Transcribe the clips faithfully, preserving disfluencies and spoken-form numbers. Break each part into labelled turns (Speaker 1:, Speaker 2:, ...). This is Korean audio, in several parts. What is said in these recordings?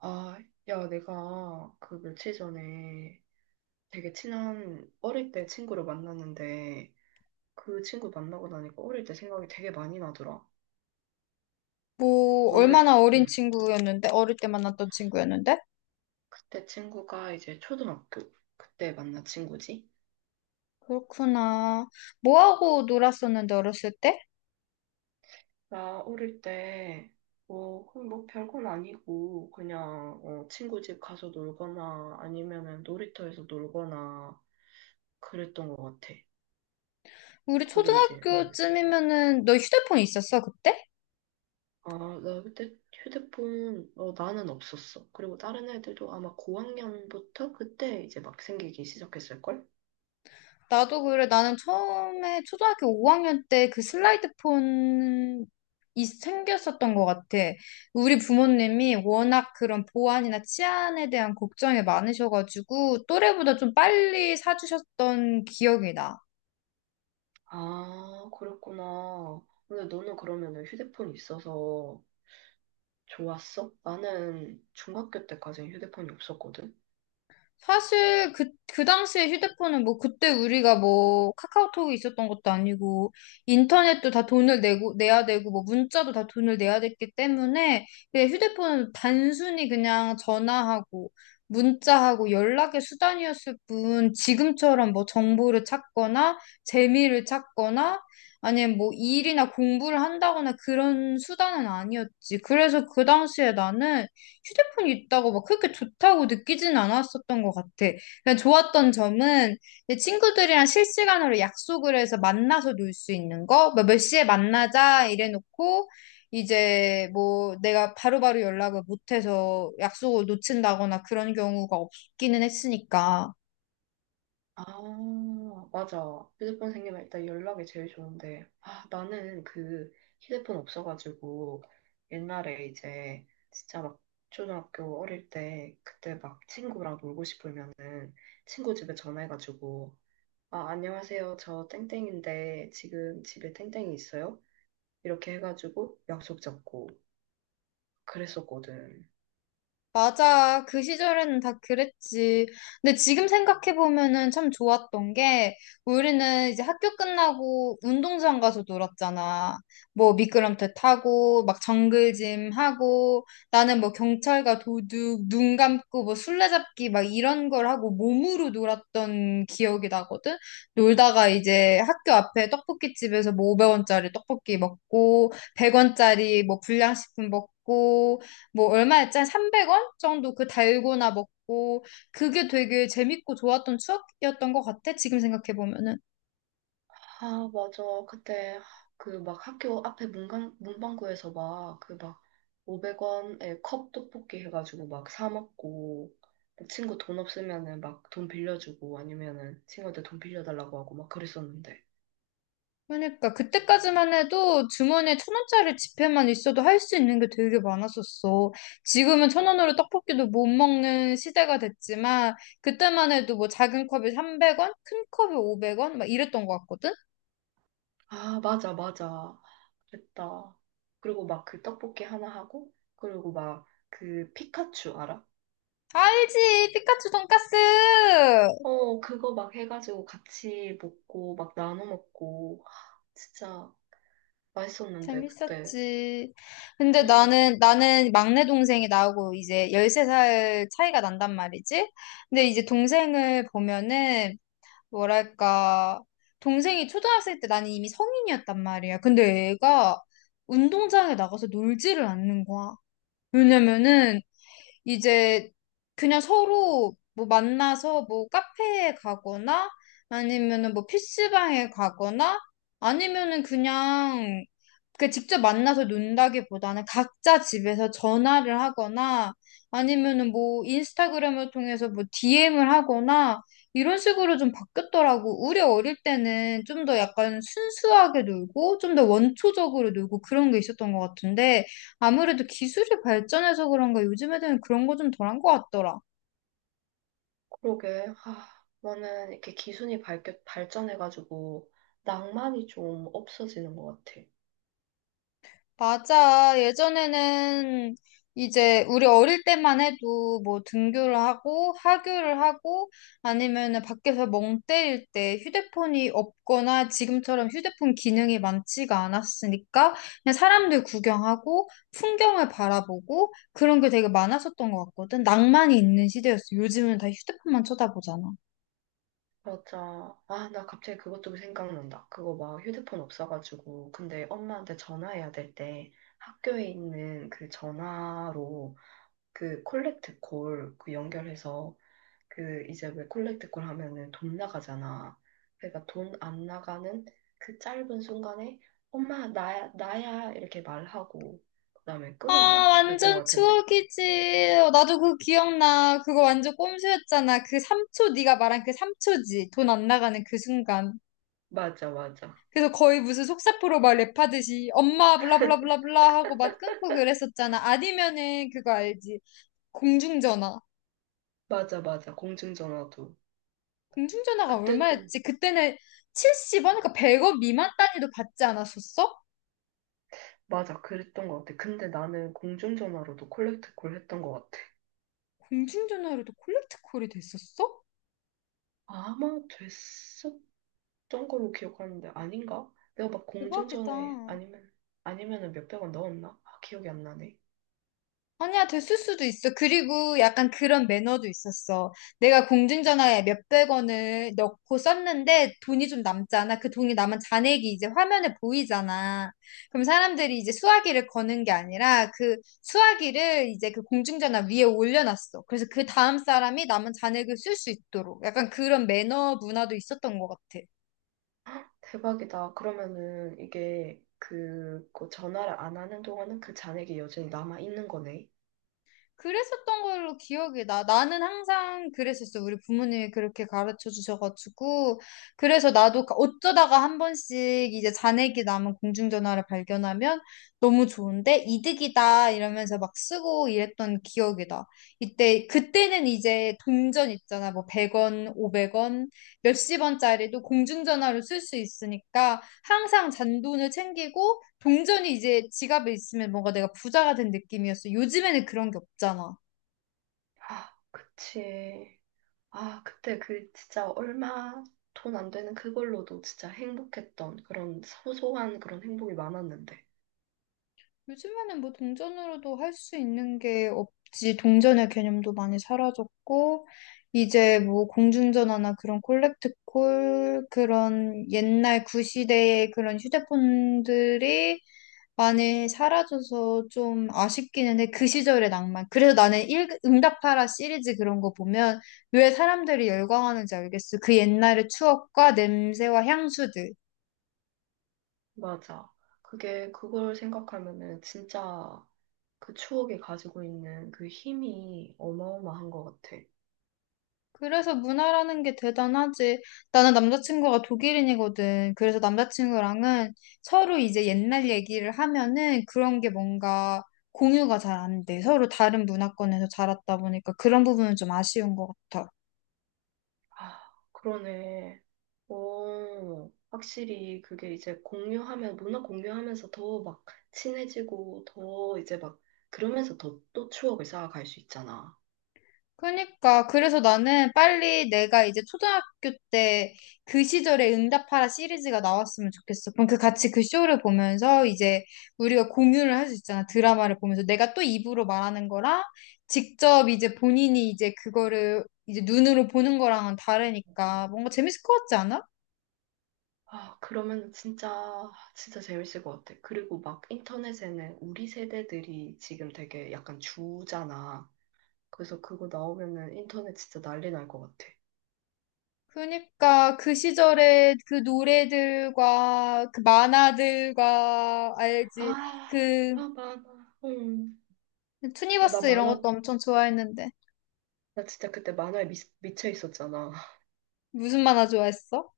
Speaker 1: 아, 야, 내가 그 며칠 전에 되게 친한 어릴 때 친구를 만났는데 그 친구 만나고 나니까 어릴 때 생각이 되게 많이 나더라.
Speaker 2: 뭐,
Speaker 1: 너는,
Speaker 2: 얼마나 어린
Speaker 1: 응,
Speaker 2: 친구였는데? 어릴 때 만났던 친구였는데?
Speaker 1: 그때 친구가 이제 초등학교 그때 만난 친구지?
Speaker 2: 그렇구나. 뭐 하고 놀았었는데, 어렸을 때?
Speaker 1: 나 어릴 때 뭐, 그냥 뭐 별건 아니고 그냥 어, 친구 집 가서 놀거나 아니면은 놀이터에서 놀거나 그랬던 것 같아.
Speaker 2: 우리
Speaker 1: 근데 이제, 응.
Speaker 2: 초등학교쯤이면은, 너 휴대폰 있었어, 그때?
Speaker 1: 아, 나 그때 휴대폰, 어, 나는 없었어. 그리고 다른 애들도 아마 고학년부터 그때 이제 막 생기기 시작했을걸?
Speaker 2: 나도 그래. 나는 처음에 초등학교 오 학년 때 그 슬라이드 폰이 생겼었던 것 같아. 우리 부모님이 워낙 그런 보안이나 치안에 대한 걱정이 많으셔가지고, 또래보다 좀 빨리 사주셨던 기억이 나.
Speaker 1: 아, 그랬구나. 근데 너는 그러면은 휴대폰 있어서 좋았어? 나는 중학교 때까지 휴대폰이 없었거든?
Speaker 2: 사실 그, 그 당시에 휴대폰은 뭐 그때 우리가 뭐 카카오톡이 있었던 것도 아니고 인터넷도 다 돈을 내고 내야 되고 뭐 문자도 다 돈을 내야 됐기 때문에 그냥 휴대폰은 단순히 그냥 전화하고 문자하고 연락의 수단이었을 뿐 지금처럼 뭐 정보를 찾거나 재미를 찾거나 아니면 뭐 일이나 공부를 한다거나 그런 수단은 아니었지. 그래서 그 당시에 나는 휴대폰이 있다고 막 그렇게 좋다고 느끼진 않았었던 것 같아. 그냥 좋았던 점은 내 친구들이랑 실시간으로 약속을 해서 만나서 놀 수 있는 거, 뭐몇 시에 만나자 이래놓고 이제 뭐 내가 바로바로 연락을 못해서 약속을 놓친다거나 그런 경우가 없기는 했으니까.
Speaker 1: 아, 맞아. 휴대폰 생기면 일단 연락이 제일 좋은데. 아, 나는 그 휴대폰 없어가지고 옛날에 이제 진짜 막 초등학교 어릴 때 그때 막 친구랑 놀고 싶으면은 친구 집에 전화해가지고 아, 안녕하세요. 저 땡땡인데 지금 집에 땡땡이 있어요? 이렇게 해가지고 약속 잡고 그랬었거든.
Speaker 2: 맞아. 그 시절에는 다 그랬지. 근데 지금 생각해보면은 참 좋았던 게, 우리는 이제 학교 끝나고 운동장 가서 놀았잖아. 뭐 미끄럼틀 타고, 막 정글짐 하고, 나는 뭐 경찰과 도둑, 눈 감고 뭐 술래잡기 막 이런 걸 하고 몸으로 놀았던 기억이 나거든? 놀다가 이제 학교 앞에 떡볶이집에서 뭐 오백 원짜리 떡볶이 먹고, 백 원짜리 뭐 불량식품 먹고, 뭐 얼마였지? 한 삼백 원 정도 그 달고나 먹고 그게 되게 재밌고 좋았던 추억이었던 것 같아. 지금 생각해 보면은.
Speaker 1: 아, 맞아. 그때 그 막 학교 앞에 문강, 문방구에서 막 그 막 오백 원에 컵 떡볶이 해가지고 막 사 먹고 막 친구 돈 없으면은 막 돈 빌려주고 아니면은 친구한테 돈 빌려달라고 하고 막 그랬었는데.
Speaker 2: 그러니까 그때까지만 해도 주머니에 천 원짜리 지폐만 있어도 할 수 있는 게 되게 많았었어. 지금은 천 원으로 떡볶이도 못 먹는 시대가 됐지만 그때만 해도 뭐 작은 컵이 삼백 원, 큰 컵이 오백 원 막 이랬던 것 같거든.
Speaker 1: 아, 맞아, 맞아. 그랬다. 그리고 막 그 떡볶이 하나 하고 그리고 막 그 피카츄 알아?
Speaker 2: 알지? 피카츄 돈까스!
Speaker 1: 어, 그거 막 해가지고 같이 먹고 막 나눠 먹고 진짜 맛있었는데 그때.
Speaker 2: 재밌었지. 근데
Speaker 1: 음.
Speaker 2: 나는, 나는 막내 동생이 나하고 이제 열세 살 차이가 난단 말이지. 근데 이제 동생을 보면은, 뭐랄까, 동생이 초등학생 때 나는 이미 성인이었단 말이야. 근데 애가 운동장에 나가서 놀지를 않는 거야. 왜냐면은, 이제 그냥 서로 뭐 만나서 뭐 카페에 가거나, 아니면은 뭐피스방에 가거나, 아니면은 그냥 그 직접 만나서 논다기보다는 각자 집에서 전화를 하거나 아니면은 뭐 인스타그램을 통해서 뭐 디엠을 하거나 이런 식으로 좀 바뀌었더라고. 우리 어릴 때는 좀 더 약간 순수하게 놀고 좀 더 원초적으로 놀고 그런 게 있었던 것 같은데 아무래도 기술이 발전해서 그런가 요즘 애들은 그런 거 좀 덜한 것 같더라.
Speaker 1: 그러게. 아, 나는 이렇게 기술이 발, 발전해가지고 낭만이 좀 없어지는 것 같아.
Speaker 2: 맞아. 예전에는 이제 우리 어릴 때만 해도 뭐 등교를 하고 하교를 하고 아니면은 밖에서 멍 때릴 때 휴대폰이 없거나 지금처럼 휴대폰 기능이 많지가 않았으니까 그냥 사람들 구경하고 풍경을 바라보고 그런 게 되게 많았었던 것 같거든. 낭만이 있는 시대였어. 요즘은 다 휴대폰만 쳐다보잖아.
Speaker 1: 맞아. 아, 나 갑자기 그것도 생각난다. 그거 막 휴대폰 없어가지고. 근데 엄마한테 전화해야 될 때 학교에 있는 그 전화로 그 콜렉트 콜 그 연결해서 그 이제 왜 콜렉트콜 하면은 돈 나가잖아. 그러니까 돈 안 나가는 그 짧은 순간에 엄마 나야 나야 이렇게 말하고 그다음에
Speaker 2: 아,
Speaker 1: 끊었나? 그랬던 것
Speaker 2: 완전
Speaker 1: 같은데.
Speaker 2: 추억이지. 어, 나도 그거 기억나. 그거 완전 꼼수였잖아. 그 삼 초, 네가 말한 그 삼 초지. 돈 안 나가는 그 순간.
Speaker 1: 맞아 맞아
Speaker 2: 그래서 거의 무슨 속사포로 막 랩하듯이 엄마 블라블라블라블라 하고 막 끊고 그랬었잖아. 아니면은 그거 알지? 공중전화.
Speaker 1: 맞아 맞아 공중전화도
Speaker 2: 공중전화가
Speaker 1: 그때도
Speaker 2: 얼마였지? 그때는 칠십 원, 그러니까 백 원 미만 단위도 받지 않았었어?
Speaker 1: 맞아 그랬던 것 같아. 근데 나는 공중전화로도 콜렉트콜 했던 것 같아.
Speaker 2: 공중전화로도 콜렉트 콜이 됐었어?
Speaker 1: 아마 됐었던 걸로 기억하는데 아닌가? 내가 막
Speaker 2: 대박이다.
Speaker 1: 공중전화에 아니면 아니면은 몇백 원 넣었나? 아, 기억이 안 나네.
Speaker 2: 아니야, 됐을 수도 있어. 그리고 약간 그런 매너도 있었어. 내가 공중전화에 몇백 원을 넣고 썼는데 돈이 좀 남잖아. 그 돈이 남은 잔액이 이제 화면에 보이잖아. 그럼 사람들이 이제 수화기를 거는 게 아니라 그 수화기를 이제 그 공중전화 위에 올려놨어. 그래서 그 다음 사람이 남은 잔액을 쓸 수 있도록 약간 그런 매너 문화도 있었던 것 같아.
Speaker 1: 대박이다. 그러면은 이게 그, 그 전화를 안 하는 동안은 그 잔액이 여전히 남아 있는 거네.
Speaker 2: 그랬었던 걸로 기억이 나. 나는 항상 그랬었어. 우리 부모님이 그렇게 가르쳐 주셔가지고. 그래서 나도 어쩌다가 한 번씩 이제 잔액이 남은 공중전화를 발견하면 너무 좋은데 이득이다 이러면서 막 쓰고 이랬던 기억이 나. 이때, 그때는 이제 동전 있잖아. 뭐 백 원, 오백 원, 몇십 원짜리도 공중전화로 쓸 수 있으니까 항상 잔돈을 챙기고 동전이 이제 지갑에 있으면 뭔가 내가 부자가 된 느낌이었어. 요즘에는 그런 게 없잖아.
Speaker 1: 아, 그치. 아, 그때 그 진짜 얼마 돈 안 되는 그걸로도 진짜 행복했던 그런 소소한 그런 행복이 많았는데.
Speaker 2: 요즘에는 뭐 동전으로도 할 수 있는 게 없지. 동전의 개념도 많이 사라졌고, 이제 뭐 공중전화나 그런 콜렉트콜, 그런 옛날 구시대의 그런 휴대폰들이 많이 사라져서 좀 아쉽기는 해. 그 시절의 낭만. 그래서 나는 일, 응답하라 시리즈 그런 거 보면 왜 사람들이 열광하는지 알겠어. 그 옛날의 추억과 냄새와 향수들.
Speaker 1: 맞아. 그게 그걸 생각하면은 진짜 그 추억이 가지고 있는 그 힘이 어마어마한 것 같아.
Speaker 2: 그래서 문화라는 게 대단하지. 나는 남자친구가 독일인이거든. 그래서 남자친구랑은 서로 이제 옛날 얘기를 하면은 그런 게 뭔가 공유가 잘 안 돼. 서로 다른 문화권에서 자랐다 보니까 그런 부분은 좀 아쉬운 것 같아.
Speaker 1: 아, 그러네. 어, 확실히 그게 이제 공유하면, 문화 공유하면서 더 막 친해지고, 더 이제 막, 그러면서 더 또 추억을 쌓아갈 수 있잖아.
Speaker 2: 그러니까 그래서 나는 빨리 내가 이제 초등학교 때 그 시절에 응답하라 시리즈가 나왔으면 좋겠어. 그럼 그 같이 그 쇼를 보면서 이제 우리가 공유를 할 수 있잖아. 드라마를 보면서 내가 또 입으로 말하는 거랑 직접 이제 본인이 이제 그거를 이제 눈으로 보는 거랑은 다르니까 뭔가 재밌을 것 같지 않아?
Speaker 1: 아, 그러면 진짜, 진짜 재밌을 것 같아. 그리고 막 인터넷에는 우리 세대들이 지금 되게 약간 주잖아. 그래서 그거 나오면은 인터넷 진짜 난리 날 것 같아.
Speaker 2: 그러니까 그 시절에 그 노래들과 그 만화들과 알지
Speaker 1: 아,
Speaker 2: 그
Speaker 1: 아, 만화. 음. 아, 나
Speaker 2: 투니버스 이런
Speaker 1: 만화,
Speaker 2: 것도 엄청 좋아했는데
Speaker 1: 나 진짜 그때 만화에 미, 미쳐 있었잖아.
Speaker 2: 무슨 만화 좋아했어?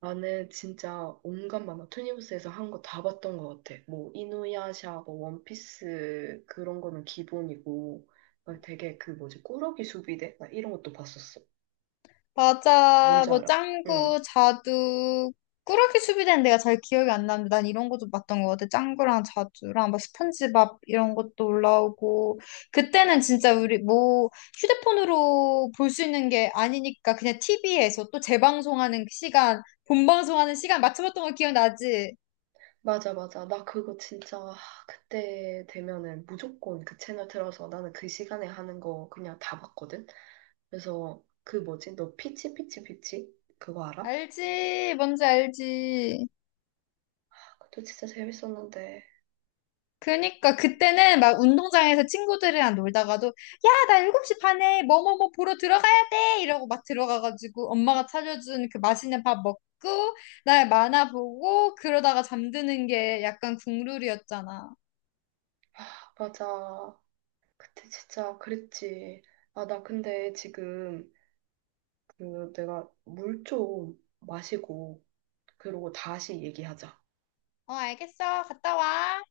Speaker 1: 나는 진짜 온갖 만화 투니버스에서 한 거 다 봤던 것 같아. 뭐 이누야샤, 뭐 원피스 그런 거는 기본이고 막 되게 그 뭐지 꾸러기 수비대 나 이런 것도 봤었어.
Speaker 2: 맞아.
Speaker 1: 뭔지
Speaker 2: 뭐
Speaker 1: 알아? 응.
Speaker 2: 짱구, 자두, 꾸러기 수비대는 내가 잘 기억이 안 나는데 난 이런 거 좀 봤던 것 같아. 짱구랑 자두랑 막 스펀지밥 이런 것도 올라오고 그때는 진짜 우리 뭐 휴대폰으로 볼 수 있는 게 아니니까 그냥 티비에서 또 재방송하는 시간, 본방송하는 시간 맞춰봤던 거 기억나지?
Speaker 1: 맞아 맞아. 나 그거 진짜 아, 그때 되면은 무조건 그 채널 틀어서 나는 그 시간에 하는 거 그냥 다 봤거든. 그래서 그 뭐지 너 피치 피치 피치 그거 알아?
Speaker 2: 알지? 뭔지 알지?
Speaker 1: 아, 그것도 진짜 재밌었는데.
Speaker 2: 그니까 그때는 막 운동장에서 친구들이랑 놀다가도 야, 나 일곱 시 반에 뭐뭐뭐 보러 들어가야 돼 이러고 막 들어가가지고 엄마가 차려준 그 맛있는 밥 먹고 날 만화 보고 그러다가 잠드는 게 약간 국룰이었잖아.
Speaker 1: 아, 맞아. 그때 진짜 그랬지. 아, 나 근데 지금 그 내가 물 좀 마시고 그러고 다시 얘기하자.
Speaker 2: 어, 알겠어. 갔다 와.